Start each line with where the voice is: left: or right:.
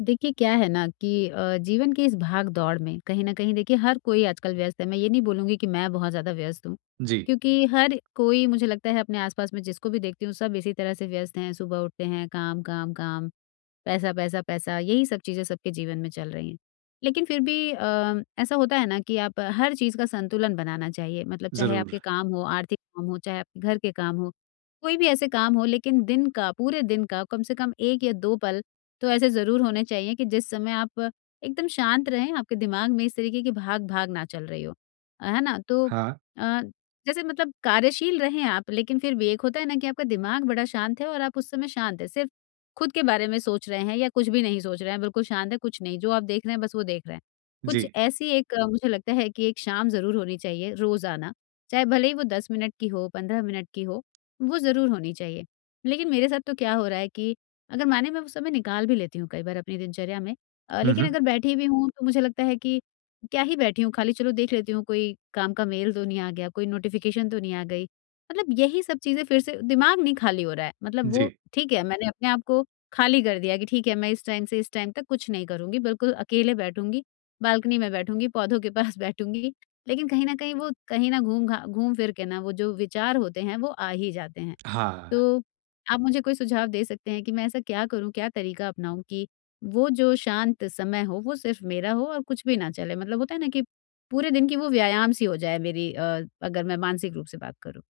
left: देखिए क्या है ना कि जीवन की इस भाग दौड़ में कहीं ना कहीं देखिए हर कोई आजकल व्यस्त है। मैं ये नहीं बोलूंगी कि मैं बहुत ज्यादा व्यस्त हूँ,
right: जी,
left: क्योंकि हर कोई मुझे लगता है अपने आसपास में जिसको भी देखती हूँ सब इसी तरह से व्यस्त हैं। सुबह उठते हैं काम काम काम, पैसा पैसा पैसा, यही सब चीजें सबके जीवन में चल रही हैं। लेकिन फिर भी ऐसा होता है ना कि आप हर चीज का संतुलन बनाना चाहिए। मतलब चाहे आपके
right: ज़रूर।
left: काम हो, आर्थिक काम हो, चाहे आपके घर के काम हो, कोई भी ऐसे काम हो, लेकिन दिन का पूरे दिन का कम से कम एक या दो पल तो ऐसे ज़रूर होने चाहिए कि जिस समय आप एकदम शांत रहें, आपके दिमाग में इस तरीके की भाग-भाग ना चल रही हो। है ना? तो
right: हाँ,
left: अ, जैसे मतलब कार्यशील रहें आप, लेकिन फिर भी एक होता है ना कि आपका दिमाग बड़ा शांत है और आप उस समय शांत हैं। सिर्फ़ खुद के बारे में सोच रहे हैं या कुछ भी नहीं सोच रहे हैं, बिल्कुल शांत हैं, कुछ नहीं। जो आप देख रहे हैं, बस वो देख रहे हैं।
right: जी।
left: कुछ ऐसी एक मुझे लगता है कि एक शाम ज़रूर होनी चाहिए रोज़ाना, चाहे भले ही वो 10 मिनट की हो, 15 मिनट की हो, वो ज़रूर होनी चाहिए। लेकिन मेरे साथ तो क्या हो रहा है कि अगर माने मैं वो समय निकाल भी लेती हूँ कई बार अपनी दिनचर्या में,
right: हुँ,
left: लेकिन
right: हुँ।
left: अगर बैठी भी हूँ तो मुझे लगता है कि क्या ही बैठी हूँ खाली, चलो देख लेती हूँ कोई काम का मेल तो नहीं आ गया, कोई नोटिफिकेशन तो नहीं आ गई। मतलब यही सब चीज़ें, फिर से दिमाग नहीं खाली हो रहा है। मतलब वो
right: जी,
left: ठीक है मैंने अपने आप को खाली कर दिया कि ठीक है मैं इस टाइम से इस टाइम तक कुछ नहीं करूँगी, बिल्कुल अकेले बैठूँगी, बालकनी में बैठूँगी, पौधों के पास बैठूँगी। लेकिन कहीं न कहीं वो कहीं न घूम फिर के ना वो जो विचार होते हैं वो आ ही जाते हैं।
right: हाँ,
left: तो आप मुझे कोई सुझाव दे सकते हैं कि मैं ऐसा क्या करूँ, क्या तरीका अपनाऊँ कि वो जो शांत समय हो, वो सिर्फ़ मेरा हो और कुछ भी ना चले? मतलब होता है ना कि पूरे दिन की वो व्यायाम सी हो जाए मेरी, अगर मैं मानसिक रूप से बात करूँ।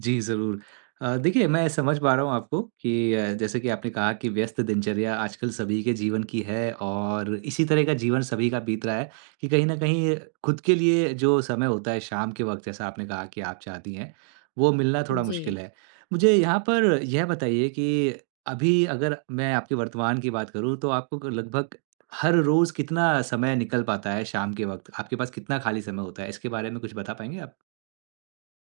right: जी, ज़रूर। देखिए मैं समझ पा रहा हूँ आपको कि जैसे कि आपने कहा कि व्यस्त दिनचर्या आजकल सभी के जीवन की है और इसी तरह का जीवन सभी का बीत रहा है कि कहीं न कहीं खुद के लिए जो समय होता है शाम के वक़्त, जैसा आपने कहा कि आप चाहती हैं, वो मिलना थोड़ा
left: जी।
right: मुश्किल है। मुझे यहाँ पर यह बताइए कि अभी अगर मैं आपके वर्तमान की बात करूँ, तो आपको क लगभग हर रोज़ कितना समय निकल पाता है शाम के वक़्त? आपके पास कितना खाली समय होता है? इसके बारे में कुछ बता पाएँगे आप?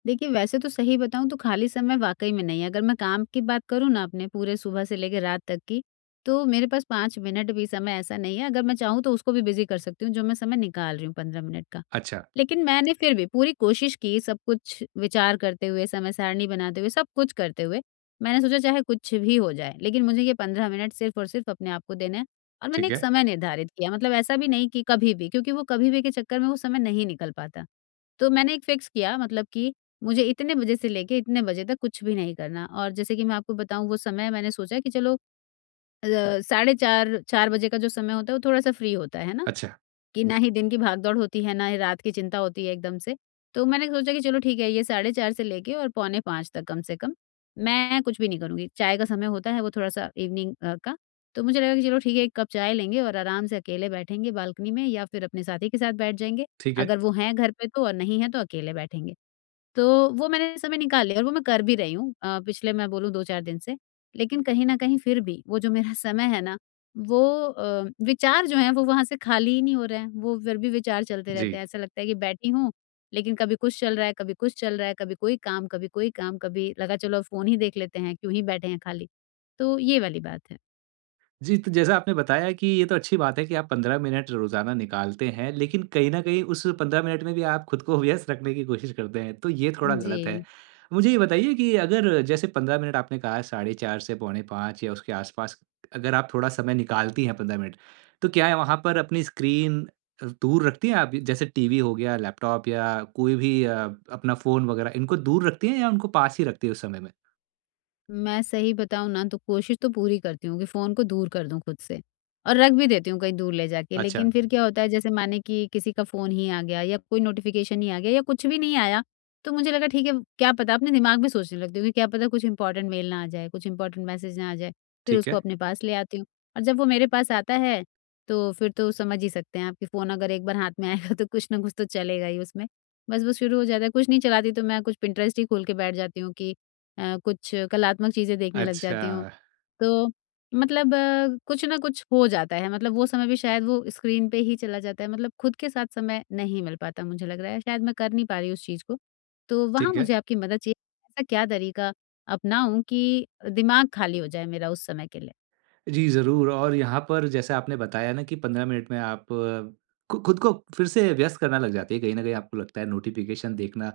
left: देखिए, वैसे तो सही बताऊँ तो खाली समय वाक़ई में नहीं है। अगर मैं काम की बात करूँ ना अपने पूरे सुबह से लेके रात तक की, तो मेरे पास 5 मिनट भी समय ऐसा नहीं है। अगर मैं चाहूँ तो उसको भी बिज़ी कर सकती हूँ, जो मैं समय निकाल रही हूँ 15 मिनट का।
right: अच्छा,
left: लेकिन मैंने फिर भी पूरी कोशिश की, सब कुछ विचार करते हुए, समय सारणी बनाते हुए, सब कुछ करते हुए। मैंने सोचा चाहे कुछ भी हो जाए, लेकिन मुझे ये 15 मिनट सिर्फ़ और सिर्फ़ अपने आप को देना है और मैंने
right: ठीक
left: एक
right: है।
left: समय निर्धारित किया। मतलब ऐसा भी नहीं कि कभी भी, क्योंकि वो कभी भी के चक्कर में वो समय नहीं निकल पाता। तो मैंने एक फ़िक्स किया, मतलब कि मुझे इतने बजे से लेके इतने बजे तक कुछ भी नहीं करना। और जैसे कि मैं आपको बताऊँ वो समय, मैंने सोचा कि चलो अ, साढ़े 4, 4 बजे का जो समय होता है, वो थोड़ा-सा फ्री होता है ना?
right: अच्छा।
left: कि ना ही दिन की भागदौड़ होती है, ना ही रात की चिंता होती है एकदम से। तो मैंने सोचा कि चलो ठीक है ये 4:30 से लेके और पौने 5 तक कम से कम, मैं कुछ भी नहीं करूँगी। चाय का समय होता है वो थोड़ा-सा इवनिंग का, तो मुझे लगा कि चलो ठीक है 1 कप चाय लेंगे और आराम से अकेले बैठेंगे बालकनी में या फिर अपने साथी के साथ बैठ जाएँगे,
right: ठीक है।
left: अगर वो हैं घर पे तो, और नहीं हैं तो अकेले बैठेंगे। तो वो मैंने समय निकाल लिया और वो मैं कर भी रही हूँ, पिछले मैं बोलूँ 2-4 दिन से। लेकिन कहीं न कहीं फिर भी वो जो मेरा समय है ना, वो विचार जो हैं वो वहाँ से खाली ही नहीं हो रहे हैं, वो फिर भी विचार चलते
right: जी।
left: रहते हैं। ऐसा लगता है कि बैठी हूँ, लेकिन कभी कुछ चल रहा है, कभी कुछ चल रहा है, कभी कोई काम, कभी कोई काम, कभी लगा चलो अब फ़ोन ही देख लेते हैं, क्यों ही बैठे हैं खाली। तो ये वाली बात है।
right: जी, तो जैसा आपने बताया कि ये तो अच्छी बात है कि आप 15 मिनट रोज़ाना निकालते हैं, लेकिन कहीं न कहीं उस 15 मिनट में भी आप खुद को व्यस्त रखने की कोशिश करते हैं, तो ये थोड़ा
left: जी।
right: गलत है। मुझे ये बताइए कि अगर जैसे 15 मिनट आपने कहा साढ़े 4 से पौने 5 या उसके आस-पास, अगर आप थोड़ा समय निकालती हैं 15 मिनट, तो क्या है, वहाँ पर अपनी स्क्रीन दूर रखती हैं आप? जैसे टीवी हो गया, लैपटॉप या कोई भी अपना फ़ोन वगैरह, इनको दूर रखती हैं या उनको पास ही रखती हैं उस समय में?
left: मैं सही बताऊँ ना तो कोशिश तो पूरी करती हूँ कि फ़ोन को दूर कर दूँ खुद से और रख भी देती हूँ कहीं दूर ले जाके।
right: अच्छा,
left: लेकिन फिर क्या होता है जैसे माने कि किसी का फ़ोन ही आ गया या कोई नोटिफ़िकेशन ही आ गया या कुछ भी नहीं आया, तो मुझे लगा ठीक है, क्या पता, अपने दिमाग में सोचने लगती हूँ कि क्या पता कुछ इम्पोर्टेंट मेल ना आ जाए, कुछ इम्पोर्टेंट मैसेज ना आ जाए, फिर
right: ठीक
left: उसको
right: है।
left: अपने पास ले आती हूँ। और जब वो मेरे पास आता है, तो फिर तो समझ ही सकते हैं आप कि फ़ोन अगर एक बार हाथ में आएगा तो कुछ ना कुछ तो चलेगा ही उसमें। बस वो शुरू हो जाता है, कुछ नहीं चलाती तो मैं कुछ पिंटरेस्ट ही खोल के बैठ जाती हूँ कि कुछ कलात्मक चीज़ें देखने लग
right: अच्छा,
left: जाती हूँ। तो मतलब कुछ ना कुछ हो जाता है, मतलब वो समय भी शायद वो स्क्रीन पे ही चला जाता है, मतलब खुद के साथ समय नहीं मिल पाता, मुझे लग रहा है, शायद मैं कर नहीं पा रही हूँ उस चीज़ को। तो वहाँ
right: ठीक है।
left: मुझे आपकी मदद चाहिए, ऐसा क्या तरीका अपनाऊँ कि दिमाग खाली हो जाए मेरा उस समय के लिए?
right: जी, ज़रूर। और यहाँ पर जैसे आपने बताया ना कि 15 मिनट में आप अ, खु खुद को फिर से व्यस्त करना लग जाती है, कहीं न कहीं आपको लगता है नोटिफ़िकेशन देखना।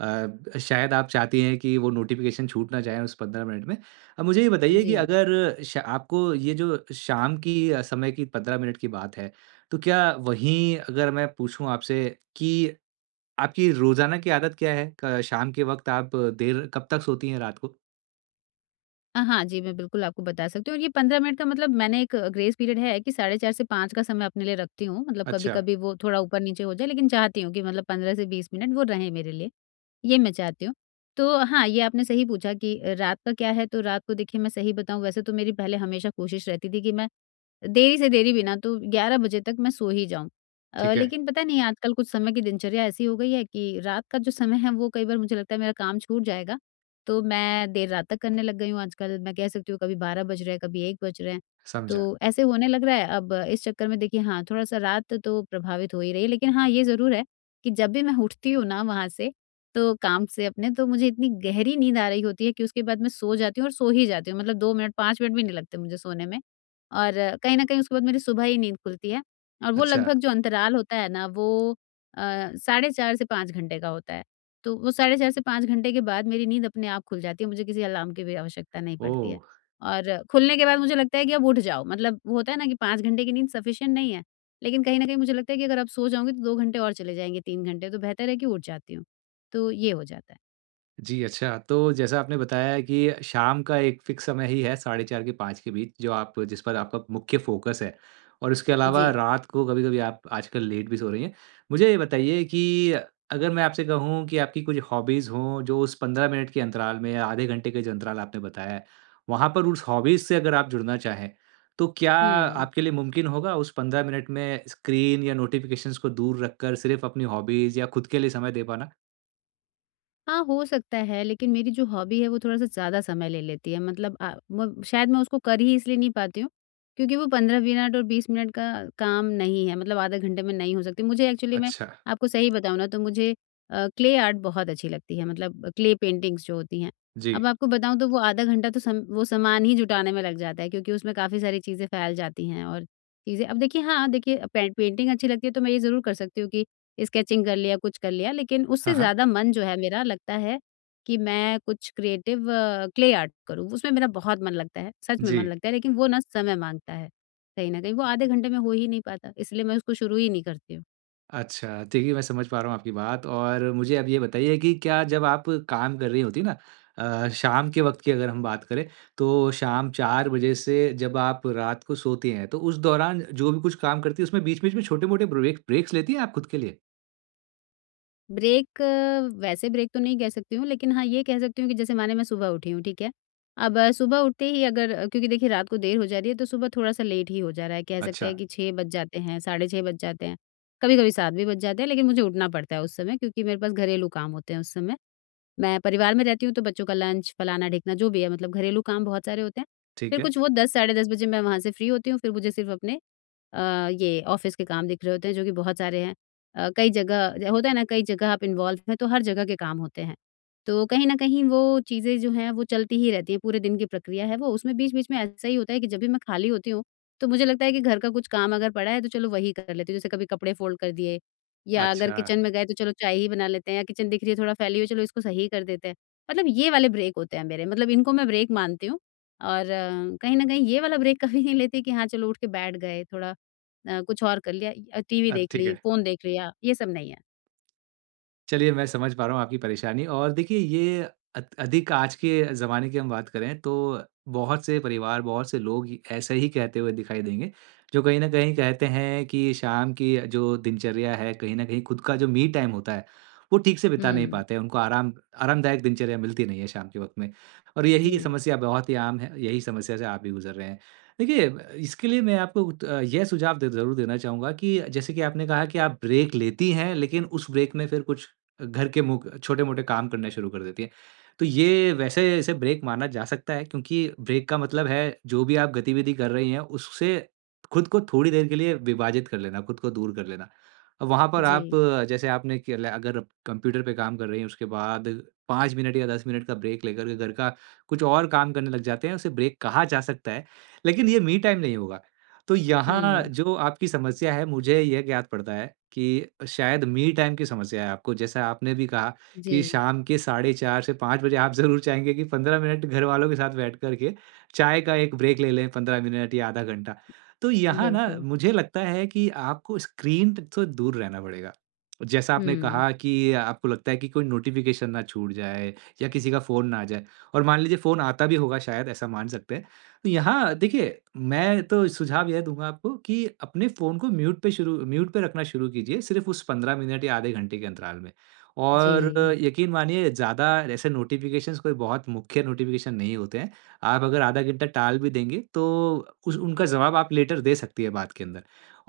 right: शायद आप चाहती हैं कि वो नोटिफ़िकेशन छूट ना जाए उस 15 मिनट में। अब मुझे ये बताइए कि
left: जी।
right: अगर श आपको ये जो शाम की समय की 15 मिनट की बात है, तो क्या वहीं अगर मैं पूछूँ आपसे कि आपकी रोज़ाना की आदत क्या है? क शाम के वक़्त आप देर कब तक सोती हैं रात को?
left: हाँ जी, मैं बिल्कुल आपको बता सकती हूँ और ये 15 मिनट का मतलब मैंने एक ग्रेस पीरियड है कि साढ़े 4 से 5 का समय अपने लिए रखती हूँ, मतलब
right: अच्छा,
left: कभी-कभी वो थोड़ा ऊपर-नीचे हो जाए लेकिन चाहती हूँ कि मतलब 15 से 20 मिनट वो रहें मेरे लिए। ये मैं चाहती हूँ। तो हाँ, ये आपने सही पूछा कि रात का क्या है, तो रात को देखिए मैं सही बताऊँ, वैसे तो मेरी पहले हमेशा कोशिश रहती थी कि मैं देरी से देरी भी ना तो 11 बजे तक मैं सो ही जाऊँ।
right: ठीक है,
left: लेकिन पता नहीं आजकल कुछ समय की दिनचर्या ऐसी हो गई है कि रात का जो समय है वो कई बार मुझे लगता है मेरा काम छूट जाएगा, तो मैं देर रात तक करने लग गई हूँ आजकल। मैं कह सकती हूँ कभी 12 बज रहे हैं, कभी 1 बज रहे हैं,
right: समझा।
left: तो ऐसे होने लग रहा है। अब इस चक्कर में देखिए हाँ, थोड़ा-सा रात तो प्रभावित हो ही रही है। लेकिन हाँ, ये ज़रूर है कि जब भी मैं उठती हूँ ना वहाँ से, तो काम से अपने, तो मुझे इतनी गहरी नींद आ रही होती है कि उसके बाद मैं सो जाती हूँ और सो ही जाती हूँ। मतलब 2 मिनट 5 मिनट भी नहीं लगते मुझे सोने में। और कहीं न कहीं उसके बाद मेरी सुबह ही नींद खुलती है और वो
right: अच्छा,
left: लगभग जो अंतराल होता है ना, वो अ, साढ़े 4 से 5 घंटे का होता है। तो वो साढ़े 4 से 5 घंटे के बाद मेरी नींद अपने आप खुल जाती है, मुझे किसी अलार्म की भी आवश्यकता नहीं पड़ती है।
right: ओह!
left: और खुलने के बाद मुझे लगता है कि अब उठ जाओ, मतलब वो होता है ना कि 5 घंटे की नींद सफिशिएंट नहीं है, लेकिन कहीं न कहीं मुझे लगता है कि अगर अब सो जाऊँगी तो 2 घंटे और चले जाएँगे, 3 घंटे, तो बेहतर है कि उठ जाती हूँ। तो ये हो जाता है।
right: जी, अच्छा। तो जैसा आपने बताया है कि शाम का एक फ़िक्स समय ही है 4:30 के 5 के बीच, जो आप जिस पर आपका मुख्य फ़ोकस है, और उसके अलावा
left: जी।
right: रात को कभी-कभी आप आजकल लेट भी सो रही हैं। मुझे ये बताइए कि अगर मैं आपसे कहूँ कि आपकी कुछ हॉबीज़ हों जो उस 15 मिनट के अंतराल में या आधे घंटे के जो अंतराल आपने बताया है, वहाँ पर उस हॉबीज़ से अगर आप जुड़ना चाहें, तो क्या
left: हुँ।
right: आपके लिए मुमकिन होगा उस 15 मिनट में स्क्रीन या नोटिफ़िकेशंस को दूर रखकर सिर्फ़ अपनी हॉबीज़ या खुद के लिए समय दे पाना?
left: हाँ, हो सकता है, लेकिन मेरी जो हॉबी है वो थोड़ा-सा ज़्यादा समय ले लेती है, मतलब अ, म शायद मैं उसको कर ही इसलिए नहीं पाती हूँ, क्योंकि वो 15 मिनट और 20 मिनट का काम नहीं है, मतलब आधे घंटे में नहीं हो सकती। मुझे एक्चुअली मैं
right: अच्छा,
left: आपको सही बताऊँ ना तो मुझे क्ले आर्ट बहुत अच्छी लगती है, मतलब क्ले पेंटिंग्स जो होती हैं।
right: जी।
left: अब आपको बताऊँ तो वो आधा घंटा तो सम वो सामान ही जुटाने में लग जाता है, क्योंकि उसमें काफ़ी सारी चीज़ें फैल जाती हैं और चीज़ें, अब देखिए हाँ, देखिए पे पेंटिंग अच्छी लगती है तो मैं ये ज़रूर कर सकती हूँ कि स्केचिंग कर लिया, कुछ कर लिया, लेकिन उससे
right: हाँ, हाँ।
left: ज़्यादा मन जो है मेरा लगता है कि मैं कुछ क्रिएटिव क्ले आर्ट करूँ, उसमें मेरा बहुत मन लगता है, सच में
right: जी।
left: मन लगता है, लेकिन वो ना समय माँगता है। कहीं न कहीं वो आधे घंटे में हो ही नहीं पाता, इसलिए मैं उसको शुरू ही नहीं करती हूँ।
right: अच्छा, देखिए मैं समझ पा रहा हूँ आपकी बात। और मुझे अब ये बताइए कि क्या जब आप काम कर रही होती ना, शाम के वक़्त की अगर हम बात करें, तो शाम 4 बजे से जब आप रात को सोती हैं, तो उस दौरान जो भी कुछ काम करती हैं, उसमें बीच-बीच में छोटे-मोटे ब्रेक्स लेती हैं आप खुद के लिए?
left: ब्रेक, वैसे ब्रेक तो नहीं कह सकती हूँ, लेकिन हाँ, ये कह सकती हूँ कि जैसे माने मैं सुबह उठी हूँ, ठीक है? अब सुबह उठते ही अगर क्योंकि देखिए रात को देर हो जा रही है, तो सुबह थोड़ा-सा लेट ही हो जा रहा है। कह सकते
right: अच्छा,
left: हैं कि 6 बज जाते हैं, साढ़े 6 बज जाते हैं, कभी-कभी 7 भी बज जाते हैं, लेकिन मुझे उठना पड़ता है उस समय क्योंकि मेरे पास घरेलू काम होते हैं उस समय। मैं परिवार में रहती हूँ, तो बच्चों का लंच, फलाना-ढिकना जो भी है, मतलब घरेलू काम बहुत सारे होते हैं।
right: ठीक
left: फिर
right: है।
left: कुछ वो 10 साढ़े 10 बजे मैं वहाँ से फ्री होती हूँ, फिर मुझे सिर्फ़ अपने ये ऑफिस के काम दिख रहे होते हैं जो कि बहुत सारे हैं। कई जगह होता है ना, कई जगह आप इन्वॉल्व हैं तो हर जगह के काम होते हैं। तो कहीं न कहीं वो चीज़ें जो हैं वो चलती ही रहती हैं, पूरे दिन की प्रक्रिया है वो। उसमें बीच-बीच में ऐसा ही होता है कि जब भी मैं खाली होती हूँ, तो मुझे लगता है कि घर का कुछ काम अगर पड़ा है तो चलो वही कर लेती हूँ। जैसे कभी कपड़े फोल्ड कर दिए, या अगर
right: अच्छा,
left: किचन में गए तो चलो चाय ही बना लेते हैं, या किचन दिख रही है थोड़ा फैली हुई, चलो इसको सही कर देते हैं। मतलब ये वाले ब्रेक होते हैं मेरे, मतलब इनको मैं ब्रेक मानती हूँ और कहीं न कहीं ये वाला ब्रेक कभी नहीं लेती कि हाँ, चलो उठ के बैठ गए, थोड़ा कुछ और कर लिया, टीवी देख
right: ठीक
left: ली,
right: है।
left: फ़ोन देख लिया, ये सब नहीं है।
right: चलिए, मैं समझ पा रहा हूँ आपकी परेशानी। और देखिए ये अत अधिक आज के ज़माने की हम बात करें, तो बहुत से परिवार, बहुत से लोग ही ऐसे ही कहते हुए दिखाई देंगे, जो कहीं न कहीं कहते हैं कि शाम की जो दिनचर्या है, कहीं न कहीं खुद का जो मी टाइम होता है, वो ठीक से बिता नहीं
left: हुँ।
right: पाते हैं। उनको आरामदायक दिनचर्या मिलती नहीं है शाम के वक़्त में, और यही
left: जी,
right: समस्या बहुत ही आम है, यही समस्या से आप भी गुज़र रहे हैं। देखिए इसके लिए मैं आपको ये सुझाव द ज़रूर देना चाहूँगा कि जैसे कि आपने कहा कि आप ब्रेक लेती हैं, लेकिन उस ब्रेक में फिर कुछ घर के मुक छोटे-मोटे काम करने शुरू कर देती है। तो ये वैसे इसे ब्रेक माना जा सकता है, क्योंकि ब्रेक का मतलब है जो भी आप गतिविधि कर रही हैं उससे खुद को थोड़ी देर के लिए विभाजित कर लेना, खुद को दूर कर लेना। अब वहाँ पर
left: जी।
right: आप जैसे आपने कि, ल अगर आप कंप्यूटर पे काम कर रही हैं, उसके बाद 5 मिनट या 10 मिनट का ब्रेक लेकर के घर का कुछ और काम करने लग जाते हैं, उसे ब्रेक कहा जा सकता है। लेकिन ये मी टाइम नहीं होगा। तो यहाँ
left: हुँ।
right: जो आपकी समस्या है, मुझे यह ज्ञात पड़ता है कि शायद मी टाइम की समस्या है आपको। जैसा आपने भी कहा कि
left: जी,
right: शाम के साढ़े 4 से 5 बजे आप ज़रूर चाहेंगे कि 15 मिनट घरवालों के साथ बैठ कर के चाय का एक ब्रेक ले लें, 15 मिनट या आधा घंटा। तो यहाँ ना
left: बिल्कुल।
right: मुझे लगता है कि आपको स्क्रीन से दूर रहना पड़ेगा। जैसा आपने
left: हुँ।
right: कहा कि आपको लगता है कि कोई नोटिफ़िकेशन ना छूट जाए या किसी का फ़ोन ना आ जाए, और मान लीजिए फ़ोन आता भी होगा शायद, ऐसा मान सकते हैं। तो यहाँ देखिए, मैं तो सुझाव यह दूँगा आपको कि अपने फ़ोन को म्यूट पे रखना शुरू कीजिए, सिर्फ़ उस 15 मिनट या आधे घंटे के अंतराल में। और
left: जी,
right: यकीन मानिए, ज़्यादा ऐसे नोटिफ़िकेशंस कोई बहुत मुख्य नोटिफ़िकेशन नहीं होते हैं। आप अगर आधा घंटा टाल भी देंगे, तो उस उनका जवाब आप लेटर दे सकती है बात के अंदर।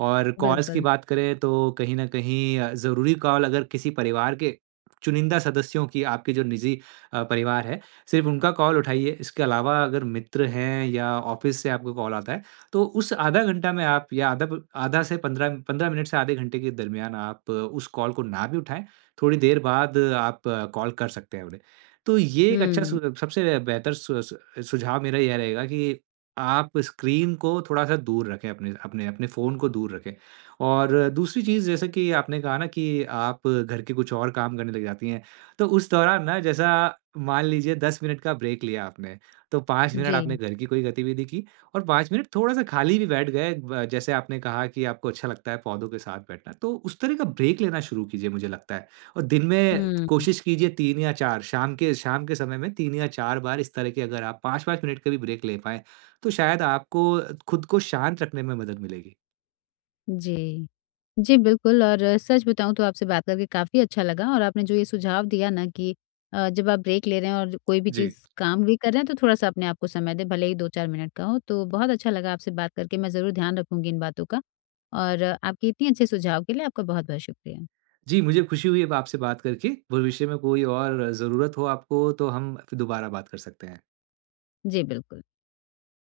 right: और कॉल्स की
left: बिल्कुल।
right: बात करें, तो कहीं न कहीं ज़रूरी कॉल अगर किसी परिवार के चुनिंदा सदस्यों की, आपके जो निजी परिवार है, सिर्फ़ उनका कॉल उठाइए। इसके अलावा अगर मित्र हैं या ऑफ़िस से आपको कॉल आता है, तो उस आधा घंटा में आप, या आधा से 15 मिनट से आधे घंटे के दरमियान, आप उस कॉल को ना भी उठाएँ, थोड़ी देर बाद आप कॉल कर सकते हैं उन्हें। तो ये एक अच्छा
left: हुँ।
right: सु सबसे बेहतर सु सु सुझाव मेरा यह रहेगा कि आप स्क्रीन को थोड़ा-सा दूर रखें, अपने अपने अपने फ़ोन को दूर रखें। और दूसरी चीज़, जैसे कि आपने कहा ना कि आप घर के कुछ और काम करने लग जाती हैं, तो उस दौरान ना, जैसा मान लीजिए 10 मिनट का ब्रेक लिया आपने, तो 5 मिनट
left: जी।
right: आपने घर की कोई गतिविधि की और 5 मिनट थोड़ा-सा खाली भी बैठ गए, ब जैसे आपने कहा कि आपको अच्छा लगता है पौधों के साथ बैठना, तो उस तरह का ब्रेक लेना शुरू कीजिए, मुझे लगता है। और दिन में
left: हुँ।
right: कोशिश कीजिए, 3 या 4 शाम के समय में 3 या 4 बार इस तरह के अगर आप 5-5 मिनट का भी ब्रेक ले पाएँ, तो शायद आपको खुद को शांत रखने में मदद मिलेगी।
left: जी। जी, बिल्कुल और सच बताऊँ तो आपसे बात करके काफ़ी अच्छा लगा और आपने जो ये सुझाव दिया ना कि जब आप ब्रेक ले रहे हैं और कोई भी
right: जी।
left: चीज़ काम भी कर रहे हैं तो थोड़ा-सा अपने आप को समय दें, भले ही 2-4 मिनट का हो। तो बहुत अच्छा लगा आपसे बात करके, मैं ज़रूर ध्यान रखूँगी इन बातों का और आपके इतनी अच्छे सुझाव के लिए आपका बहुत-बहुत शुक्रिया।
right: जी, मुझे खुशी हुई अब आपसे बात करके। भविष्य में कोई और ज़रूरत हो आपको, तो हम फिर दोबारा बात कर सकते हैं।
left: जी, बिल्कुल।